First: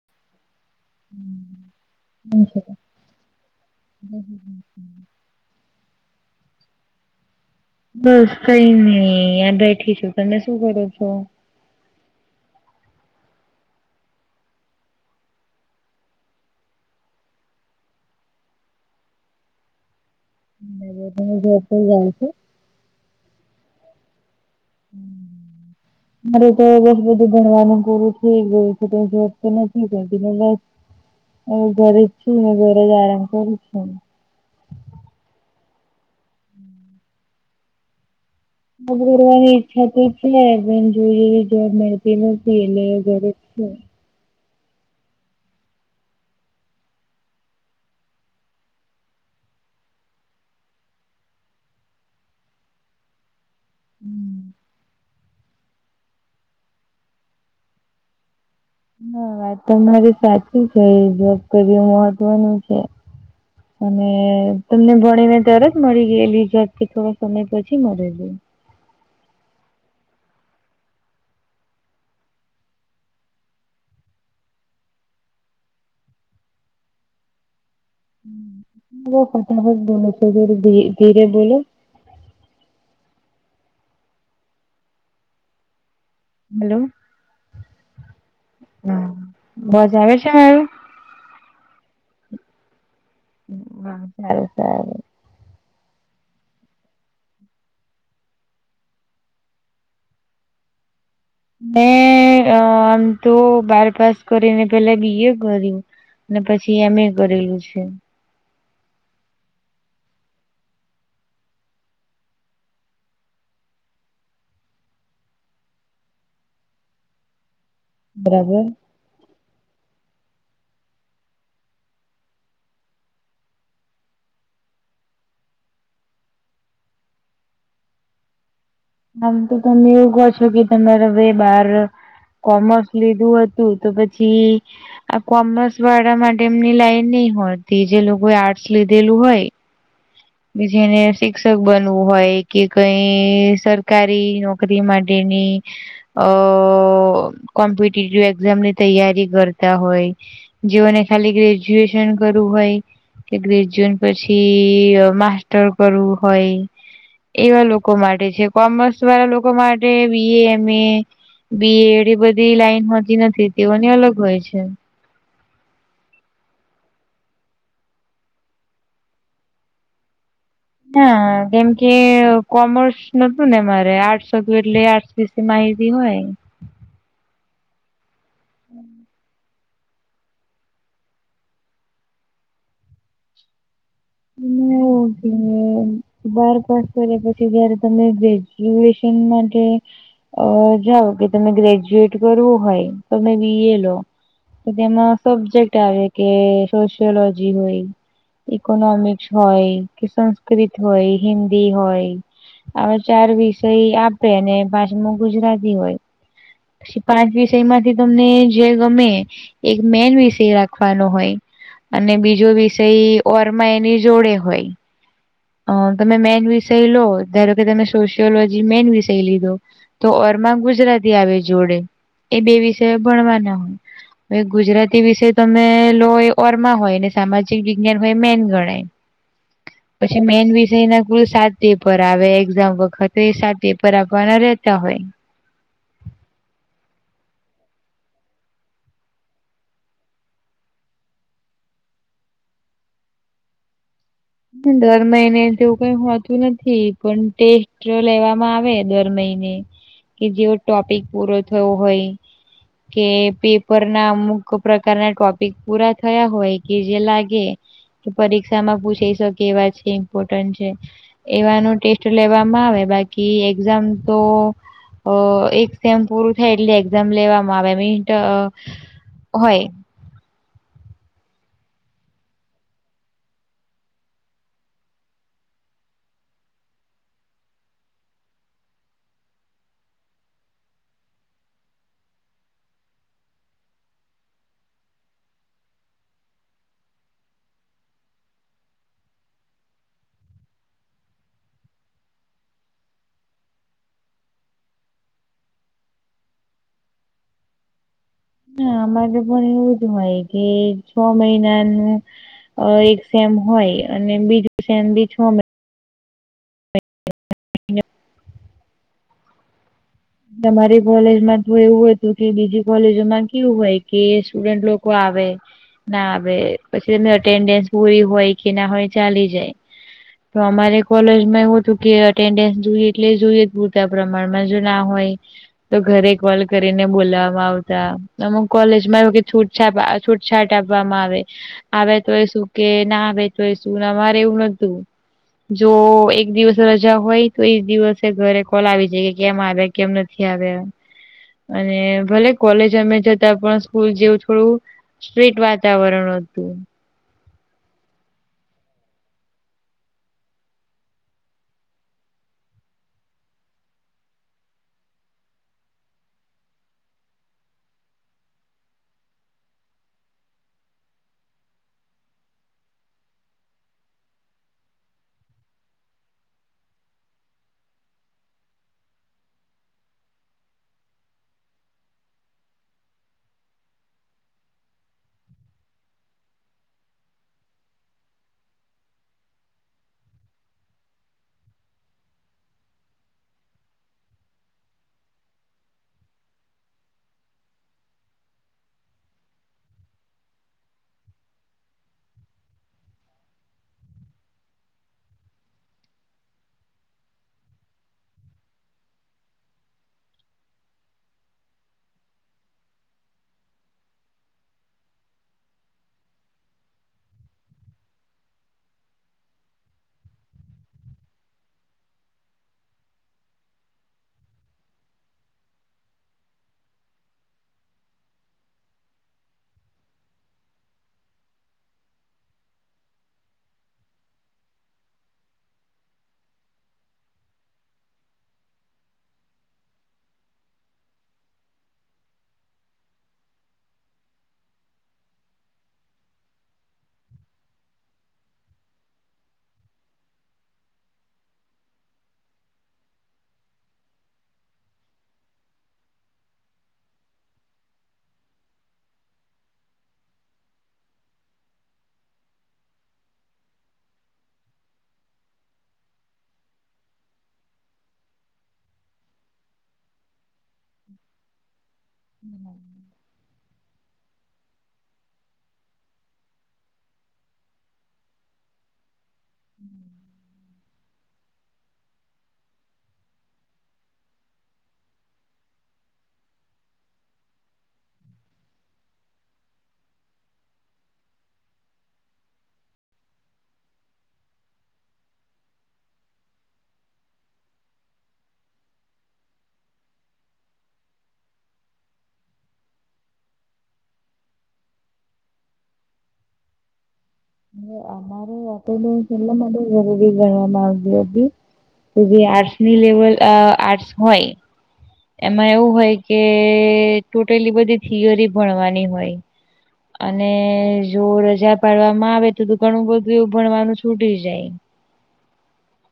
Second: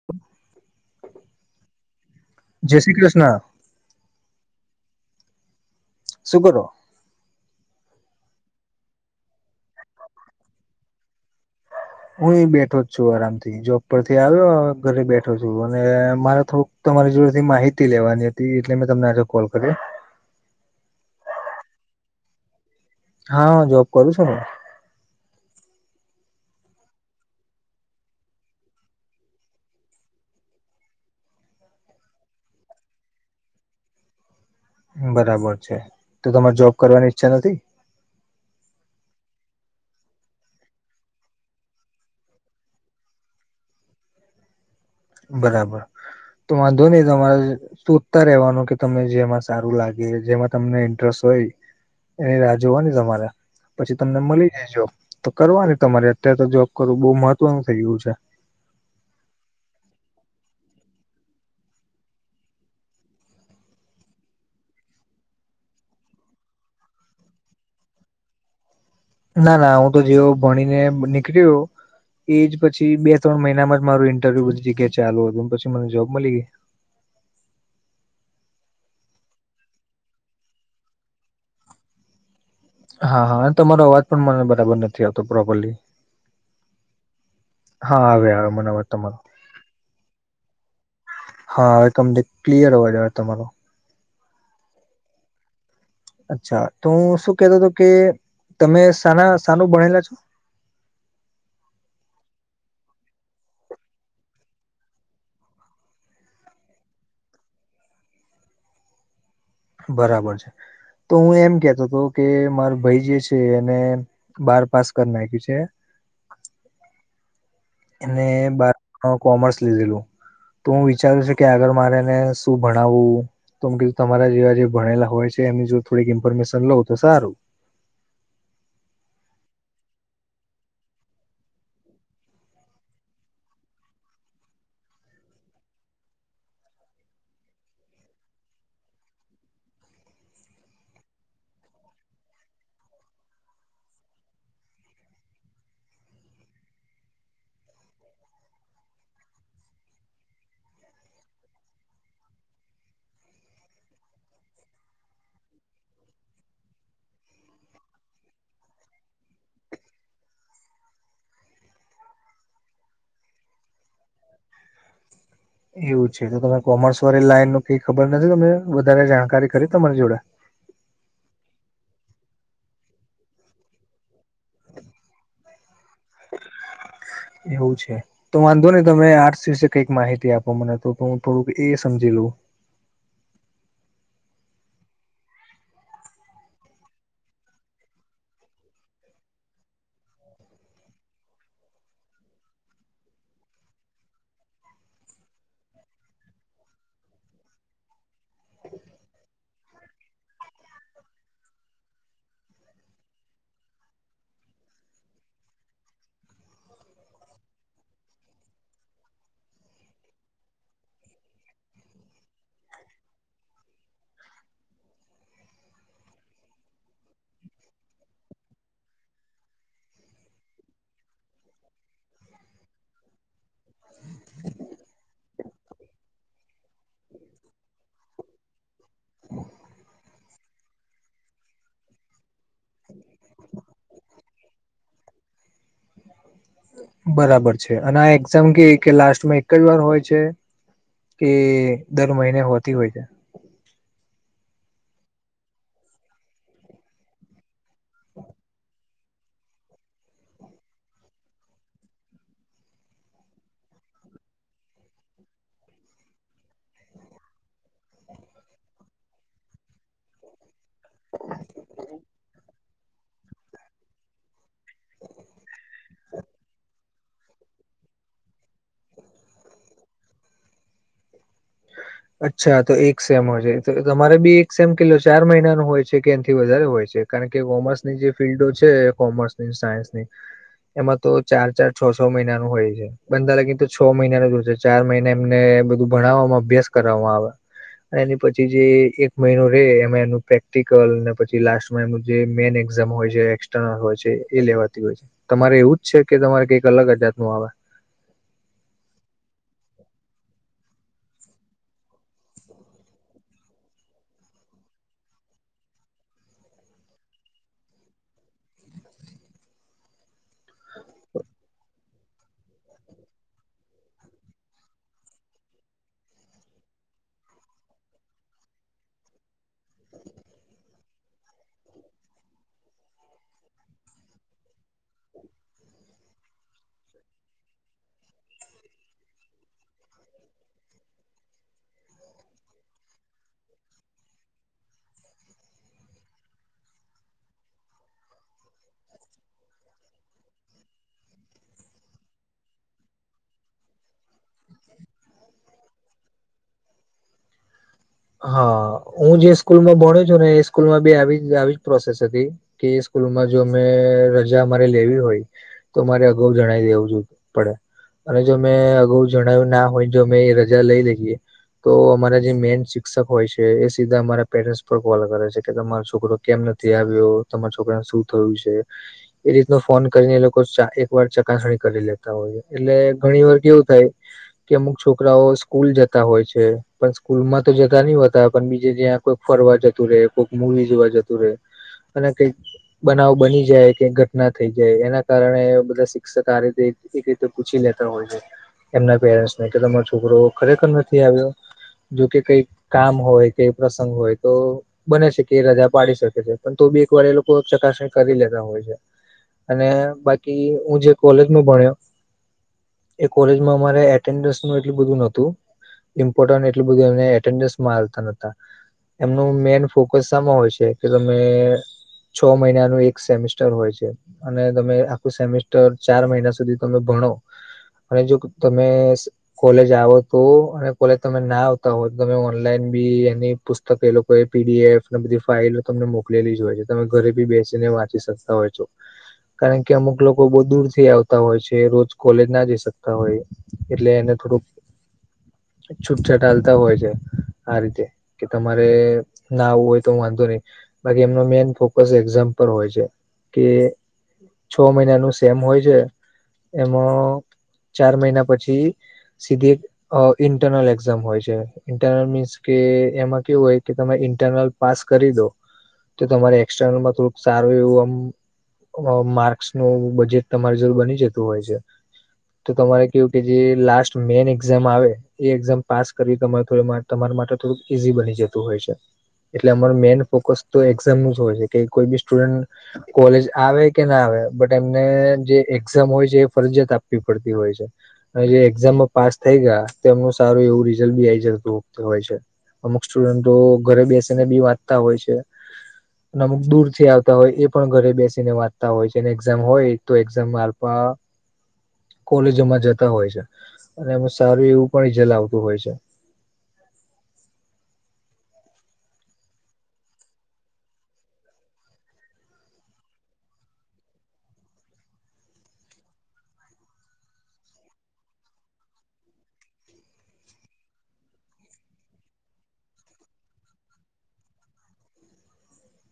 [inaudible] જય શ્રી કૃષ્ણ અ સુ કરો? બસ કઈ નઈ આ્યાં બેઠી છું તમે શું કરો છો? હું એ બેઠો જ છું આરામ થી જોબ પરથી આવ્યો ઘરે બેઠો છું અને મારે થોડુંક તો તમારી જોડે થી માહિતી લેવાની હતી એટલે મેં તમને આજે કોલ કરી ત જુ જઈ છું હા હ જોબ કરું છો હ [inaudible] મારે તો બસ બધું ભણવાનું પૂરું થઈ ગયું છે તો જબ તો નથી કરતી. હ ઘરે છું મે ઘરે જ આરામ કર છું બરાબર છે તો તમારે જોબ કરવાની ઈચ્છા નથી? જોબ કરવાની ઈચ્છા છે પણ જોઈએ એવી જોબ મળતી નથી એટલે ઘરે. હમ બરાબર તો વાંધો નહી તમારા શોધતા રવાનું કે તને જેમાં સારું લાગે જેમાં તમને ઇન્ટરેસ્ટ હોય એની રાહ જોવાની તમારે પછી તમને મળી જાય જોબ તો કરવાની તમારે અત્યારે તો જોબ કરવું બહુ મહત્વનું થઈ ગયું છે હા વાત મારી સાચી છે જોબ કરવુ મહત્વનું છે. અને તમને ભણી ને તરત જ મળી ગયેલી કે થોડા સમય પછી મળેલી? ના ના હું તો જેવ ભણીને નીકલ્યું એજ પછી બે ત્રણ મહિનામાં જ મારું ઇન્ટરવ્યુ બધી જગ્યા ચાલુ હતું પછી મને જોબ મળી ગઈ. [unintelligible] હા હા અને તમારો અવાજ પણ મને બરાબર નથી આવતો પ્રોપરલી હલો હા હવે આવ્યો મને આવાજ હા તમારો. અવાજ આવે છે મારો હા હવે તમને ક્લિયર અવાજ આવે તમારો. હમ [unintelligible] અચ્છા તો હું શું કેતો હતો કે તમે સાના શાનુ ભણેલા છો. મે આમ તો બાર પાસ કરીને પેલા બી એ કર્યું. ને પછી એમ એ કરેલું છે. બરાબર છે તો હું એમ કેતો હતો કે માર ભાઈ જે છે એને બાર પાસ કરી નાખ્યું છે એને બરાબર બાર કોમર્સ લીધેલું તો હું વિચારું છું કે આગળ મારે એને શું ભણાવવું તો કીધું તમારા જેવા જે ભણેલા હોય છે એમની જો થોડીક ઇન્ફોર્મેશન લઉં તો સારું આમ તો તમે એવું કહો છો કે તમારે વે બાર કોમર્સ લીધું હતું તો પછી આ કોમર્સ વાળા માટે એમની લાઈન નહી હોય તે જે લોકોએ આર્ટસ લીધેલું હોય કે જેને શિક્ષક બનવું હોય કે કઈ સરકારી નોકરી માટેની અ કોમ્પિટેટિવ એક્ઝામ ની તૈયારી કરતા હોય. જેઓને ખાલી ગ્રેજ્યુએશન કરવું હોય કે ગ્રેજ્યુઅન પછી માસ્ટર કરવું હોય. એવા લોકો માટે છે કોમર્સ વાળા લોકો માટે બી એ એમ એ બી એડ એ બધી લાઈન હોતી નથી તેઓની અલગ હોય છે. એવું છે તો તમે કોમર્સ વાળી લાઈન નું કઈ ખબર નથી તમને વધારે જાણકારી ખરી તમારી જોડે. ના કેમ કે કોમર્સ નતું ને મારે આર્ટસ હતું એટલે આર્ટસ વિશે માહિતી હોય. એવું છે. તો વાંધો નઈ તમે આર્ટસ વિશે કઈક માહિતી આપો મને તો હું થોડુંક એ સમજી લઉં. [unintelligible] બાર પાસ કર્યા પછી જયારે તમે ગ્રેજ્યુએશન માટે અ જાઓ કે તમે ગ્રેજ્યુએટ કરવું હોય તમે બી એ લો તો તેમાં સબ્જેક્ટ આવે કે સોશિયોલોજી હોય. ઇકોનોમિક્સ હોય કે સંસ્કૃત હોય હિન્દી હોય આ ચાર વિષય આપે ને પાંચમો ગુજરાતી હોય. પછી પાંચ વિષય માંથી તમને જે ગમે એક મેન વિષય રાખવાનો હોય. અને બીજો વિષય ઓરમા એની જોડે હોય. અ તમે મેન વિષય લો ધારો કે તમે સોશિયોલોજી મેન વિષય લીધો. તો ઓરમાં ગુજરાતી આવે જોડે એ બે વિષયો ભણવાના હોય. હવે ગુજરાતી વિષય તમે લો એ ઓરમા હોય ને સામાજિક વિજ્ઞાન હોય મેન ગણાય. પછી મેન વિષયના કુલ સાત પેપર આવે એક્ઝામ વખતે એ સાત પેપર આપવાના રહેતા હોય. બરાબર છે અને આ એક્ઝામ કેવી કે લાસ્ટમાં એક જ વાર હોય છે. કે દર મહિને હોતી હોય છે. દર મહિને તેવું કઈ હોતું નથી પણ ટેસ્ટ જો લેવામાં આવે દર મહિને કે જેવો ટોપિક પૂરો થયો હોય કે પેપર ના અમુક પ્રકારના ટોપિક પૂરા થયા હોય કે જે લાગે કે પરીક્ષા માં પૂછી શકે એવા છે ઇમ્પોર્ટન્ટ છે એવાનું ટેસ્ટ લેવામાં આવે બા કી એક્ઝામ તો અ એક સેમ પૂરું થાય એટલે એક્ઝામ લેવામાં આવે [unintelligible] હોય. [inaudible] અચ્છા તો એક સેમ હોય છે તો તમારે બી એક સેમ કટલો ચાર મહિના નો હોય છે કે એનથી વધારે હોય છે. કારણ કે કોમર્સની જે ફિલ્ડો છે કોમર્સની ને સાયન્સની એમાં તો ચાર ચાર છ છ મહિનાનું હોય છે. બને ત્યા લગીનેતો છ મહિના ન જોશે ચાર મહિના એમને બધું ભણાવવામાં અભ્યાસ કરાવામાં આવે. એની પછી જે એક મહિનો રે એમાં એનું પ્રેક્ટિકલ ને પછી લાસ્ટ એનું જે મેન એઝામ હોય છે એક્સટર્નલ હોય છે એ લેવાતી હોય છે. તમારે એવું જ છે કે તમારે કઈક અલગ જ જાતનું આવે. ના અમારે તો પણ એવું જ હોય કે છ મહિનાનું એક સેમ હોય અને બીજું સેમ બી છ મહિના [inaudible] તમારી કોલેજ માં છે એવું જ. પછી બીજી કોલેજો માં કેવું હોય કે સ્ટુડન્ટ લોકો આવે. ના હવે પછી એની અટેન્ડન્સ પૂરી હોય કે ના હોય ચાલી જાય. તો અમારે કોલેજમાં એવું હતું કે અટેન્ડન્સ જોઈએ એટલે જોઈએ પૂરતા પ્રમાણમાં જો ના હોય તો ઘરે કોલ કરીને બોલવા આવતા, અમુક કોલેજમાં એવું કે છૂટ છાપ આ છૂટછાટ આપવામાં આવે. આવે તોય શું કે, ના આવે તોય શું, અમારે એવું નતું. જો એક દિવસે રજા હોય તો, એજ દિવસે ઘરે કોલ આવી જાય. કેમ આવે કેમ નથી આવે. અને ભલે કોલેજ અમે જતા પણ સ્કૂલ જેવું થોડુ સ્ટ્રીટ વાતાવરણ હતું. હા હું જે સ્કૂલ માં ભણું છું ને, એ સ્કૂલ માં બી આવીજ આવીજ પ્રોસેસ હતી. કે સ્કૂલમાં જો મે રજા મારે લેવી હોય. તો મારે અગાઉ જણાવ દેવું જો પડે. અને જો મેં અગાઉ જણાવ્યું ના હોય, જો મે એ રજા લઈ લેજએ. તો અમારા જે મેન સી ક્ષક હોય છે, એ સીધા અરા પેરેનસ પર કોલ કરે છે, કે તમારો છોકરો કેમ નથી આવ્યો? તમારા છોકરાને શું થયું છે? એ રીતનો ફોન કરીને એ લોકો ચા એક વાર ચકાસણી કરી લેતા હોય, એટલે ઘણી વાર કેવું થાય કે અમુક છોકરાઓ સ્કૂલ જતા હોય છે, પણ સ્કૂલ માં જ તો જતા નહિ હોતા, પણ બીજે જ્યાં કોક ફરવા જતું રહેે, કોઈક મુવી જોવા જતું રહે. અને કઈક. બનાવ બની જાય કે ઘટના થઈ જાય એના કારણે બધા શિક્ષક આ રીતે એ રીતે તો પૂછી લેતા હોય છે. એમના પેરેન્ટ્સને કે તમારો છોકરો ખરેખર નથી આવ્યો? જોકે કઈ કામ હોય, કે પ્રસંગ હોય તો. બને શેકે એ રજા પાડી શકે છે, પણ તો બી એક વાર એ લોકો ચકાસણી કરી લેતા હોય છે. અને બાકી હું જે કોલેજમાં ભણ્યો. એ કોલેજમાં અમારે એટેન્ડન્સ નું એટલું બધું નહતું, ઇમ્પોર્ટન્ટ એટલું બધું એમને ટેન્ડેસ મારતા નહતા, એમનુ મેન ફોકસ શામાં હોય છે કે તમે. છ મહિનાનું એક સેમિસ્ટર હોય છે. અને તમે આખું સેમેિસ્ટર ચાર મહિના સુધી તમે ભણો. અને જો તમે કોલેજ આવો તો, અને કોલેજ તમે ના આવતા હો તમે ઓનલાઈન બી એની પુસ્તક એ લોકોએ પી ડી એફ ને બધી ફાઇલ તમને મો કલેલી જ હોય છે, તમે ઘરે બી બેસીને વાંચી શકતા હોય છો. કારણ કે અમુક લોકો બહુ દૂર થી આવતા હોય છે, રોજ કોલેજ ના જઈ શકતા હોય. એટલે એને થોડુંક છૂટછાટ આલતા હોય છ છે, આ રીતે કે તમારે ના આવવું હોય તો હું વાંધો નઈ. બાકી એમનો મેન ફોકસ એક્ઝામ પર હોય છે, કે છ મહિનાનું સેમ હોય છે એમાં. ચાર મહિના પછી સીધી એક અ ઇન્ટરનલ એક્ઝામ હોય છે. ઇન્ટરનલ મીન્સ કે એમાં કેવું હોય કે તમે ઈન્ટરનલ પાસ કરી દો. તો તમારે એક્સટર્નલમાં થોડુંક સારું એવું આમ અ માર્કસનું બજેટ. તમારી જોર બની જતું હોય છે તો તમારે કેવું કે જે લાસ્ટ. જો મેન એક્ઝામ આવે, એ એક્ઝામ પાસ કરવી તમાર તો એમાં તમારા માટે થોડુંક ઈઝી બની જતું હોય છે. એટલે અમારુ મેઈન ફોકસ તો એક્ઝામ નું જ હોય છે, કે કોઈ બી સ્ટુડન્ટ. કોલેજ આવે કે ના આવે બટ એમને જે એક્ઝામ હોય છે એ ફરજિયાત આપવી પડતી હોય છે. હ જે એક્ઝામમાં પાસ થઈ ગયા તો એમનું સારું એવું રિઝલ્ટ બી આઈ જ. હોય છે, અમુક સ્ટુડન્ટો ઘરે બેસીને બી વાંચતા હોય છે. ને અમુક દૂર થી આવતા હોય એ પણ ઘરે બેસી ને વાંચતા હોય છે, ને એક્ઝામ હોય તો એક્ઝામ આલ્પા [inaudible] કોલેજોમાં જતા હોય છે, અને એમાં સારું એવું પણ ઇઝલ આવતું હોય છે અમારો છેલાધ જરૂરી ગણવા માંગતી હતી તો જે આર્ટસ ની લેવલ અ આર્ટસ હોય. એમાં એવું હોય કે ટોટલી બધી થિયરી ભણવાની હોય. અને જો રજા પાડવામાં આવે તો તો ઘણું બધું એવું ભણવાનું છૂટી જાય.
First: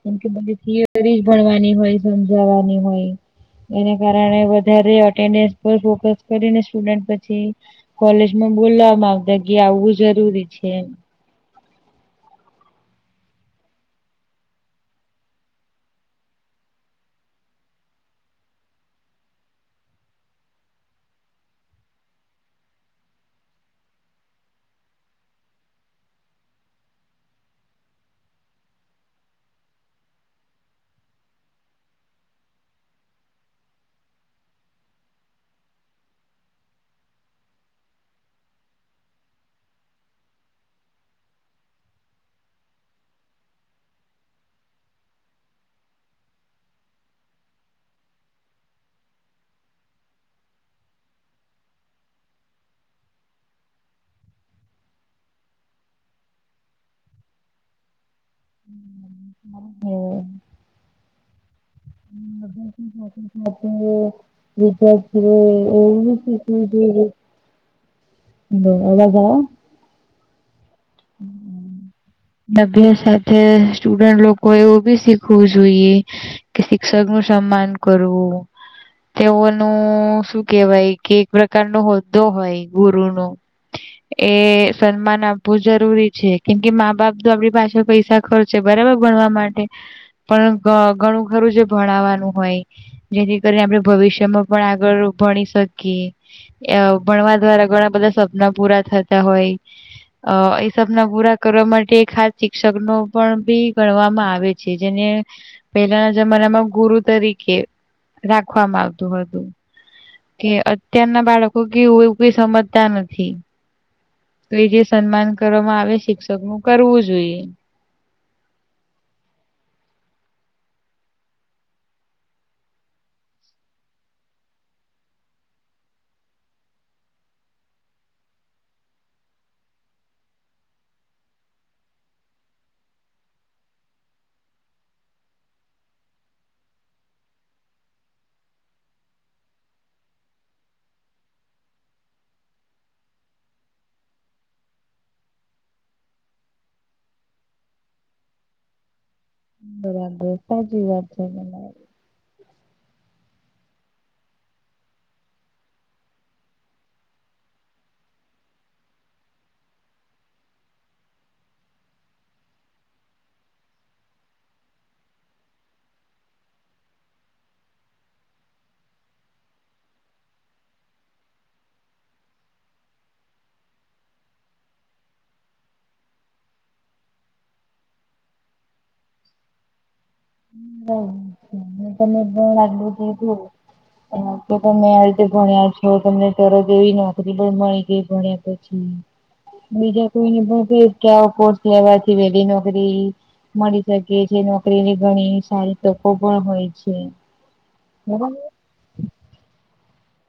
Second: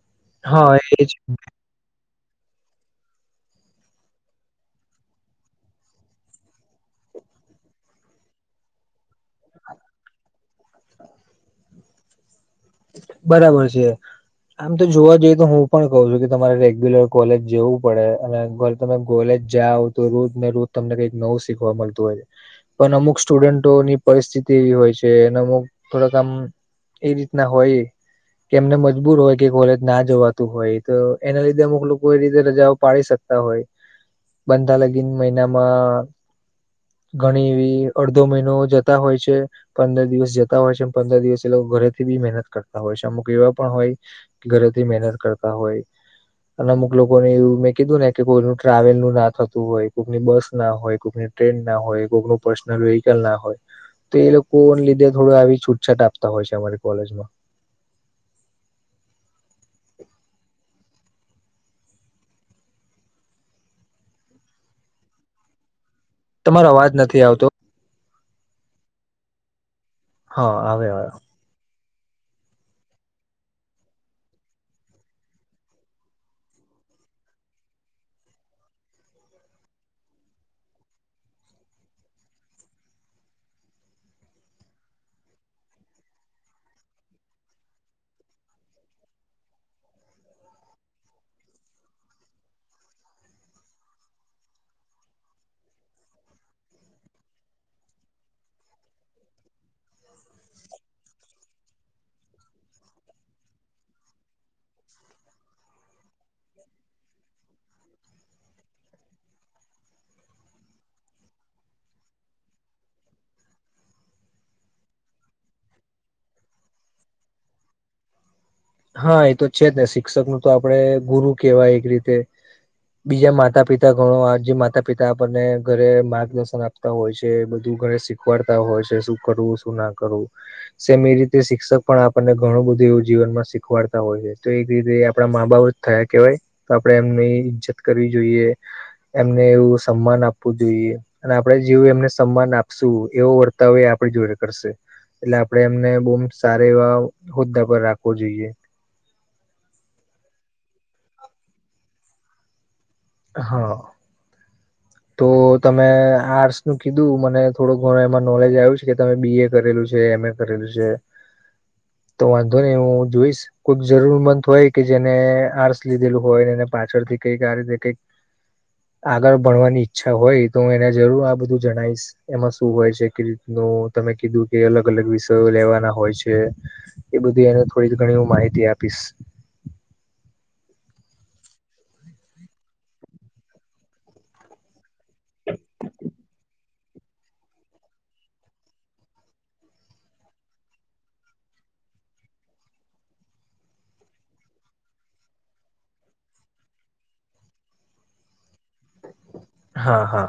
કેમ કે બઘી હા એ જ થિયરી ભણવાની હોય સમજાવાની હોય. એને કારણે વધારે એટેન્ડન્સ પર ફોકસ કરીને સ્ટુડેન્ટ પછી. કોલેજમાં બોલવામાં આવતા કે આવવું જરૂરી છે એમ. બરાબર છે આમ તો જોવા જઈએ તો હું પણ કઉ છું કે તમારે રેગ્યુલર કોલેજ જવું પડે અને. તમે કોલેજ જાઓ તો રોજ ને રોજ તમને કઈક નવું શીખવા મળતું હોય છે. પણ અમુક સ્ટુડન્ટોની પરિસ્થિતિ એવી હોય છે અને અમુક થોડાક આમ એ ના હોય કે એમને મજબૂર હોય કે કોલેજ ના જોવાતું હોય તો એના લીધે અમુક લોકો એ રીતે રજાઓ પાડી શકે. શકતા હોય બંધા લગીન મહિનામાં. ઘણી એવી અડધો મહિનો જતા હોય છે. પંદર દિવસ જતા હોય છે પંદર દિવસ એ લોકો ઘરે. થી બી મહેનત કરતા હોય અમુક એવા પણ હોય કે ઘરેથી મહેનત કરતા હોય. અને અમુક લોકો ને એવું મેં કીધું ને કે કોઈનું ટ્રાવેલ નું ના થતું હોય કોઈકની બસ ના હોય કોઈકની. ટ્રેન ના હોય કોઈક ન પર્સનલ વેહકલ ના હોય. તો એ લોકો લીધે થોડું આવી છૂટછાટ આપતા હોય છે અમારી કોલેજમાં. હમ વિીજચવે ઓ તમારો અવાજ [inaudible] નથી આવતો બબ [inaudible] હા હવે આયો [inaudible] અભ્યાસ સાથે સ્ટુડન્ટ લોકો એવું બી શીખવું જોઈએ. કે શિક્ષક નું સન્માન કરવું. તેઓનું શું કેવાય કે એક પ્રકાર નો હોદ્દો હોય ગુરુ નો એ સન્માન આપવું જરૂરી છે કેમ કે મા બાપ તો આપડી પાસે પૈસા ખર્ચ બરાબર ભણવા માટે પણ ઘણું ખરું છે ભણવાનું હોય જેથી કરીને આપણે ભવિષ્યમાં પણ આગળ ભણી શકીએ. અ ભણવા દ્વારા ઘણા બધા સપના પૂરા થતા હોય. અ એ સપના પૂરા કરવા માટે ખાસ શિક્ષક નો પણ ભી ગણવામાં આવે છે. છે જેને પહેલાના જમાનામાં ગુરુ. તરીકે રાખવામાં આવતું હતું. કે અત્યારના બાળકો કે એવું કોઈ સમજતા નથી‌. તો એ જે સન્માન કરવામાં આવે શિક્ષક નું કરવું જોઈએ. હા એ તો છે જ ને શિક્ષક નું તો આપડણે ગુરુ કેવાય એક રીતે. બીજા માતા પિતા ઘણો આ જે માતા પિતા આપણને ઘરે માર્ગદર્શન આપ. તા હોય છે બધું ઘરે શીખવાડતા હોય છે શું કરવું શું ના કરવું. સેમ એ રીતે શિક્ષક પણ આપણને ઘણું બધું એવું જીવનમાં. શીખવાડતા હોય છે તો એક રીતે આપડા મા બાપ થયા કેવાય. તો આપડે એમને ઈજ્જત કરવી જોઈએ એમને એવું સન્માન આપવું જોઈએ અને આપણે જેવું એમને સન્માન આપશું એવો વર્તાવ એ આપડે જોડે કરશે એટલે આપડે એમને બહુ સારા એવા હોદ્દા પર રાખવો જોઈએ [unintelligible] હા [unintelligible] તો તમે આર્ટસ નું કીધું મને થોડોક ઘણો એમાં નોલેજ આવ્યું છે કે તમે બી એ કરેલું છે એમ એ. કરેલું છે [unintelligible] તો વાંધો નહી હું જોઈશ. કોઈક જરૂર મંત હોય કે જેને આર્સ લીધેલું હોયને એને પાછળથી કઈક આ રીતે કઈક. આગળ ભણવાની ઈચ્છા હોય તો હું એને જરૂર આ બધું જણાવશ એમાં શું હોય છે કે રીતનું તમે કીધું કે અલગ અલગ વિષયો લેવાના હોય છે. એ બધી એને થોડી ઘણી હું માહિતી આપીશ [unintelligible] હ તો તમે આ રીતે ભણ્યા છો તમને તરત એવી નોકરી પણ ભી મળી ગઈ ભણ્યા તો બીજા કોઈને પણ કઈસ કે આવો કોર્સ લેવાથી વેલી નોકરી મળી શકીએ છે નોકરીને ઘણી સારી તકો પણ હોય છે બરાબર હા હા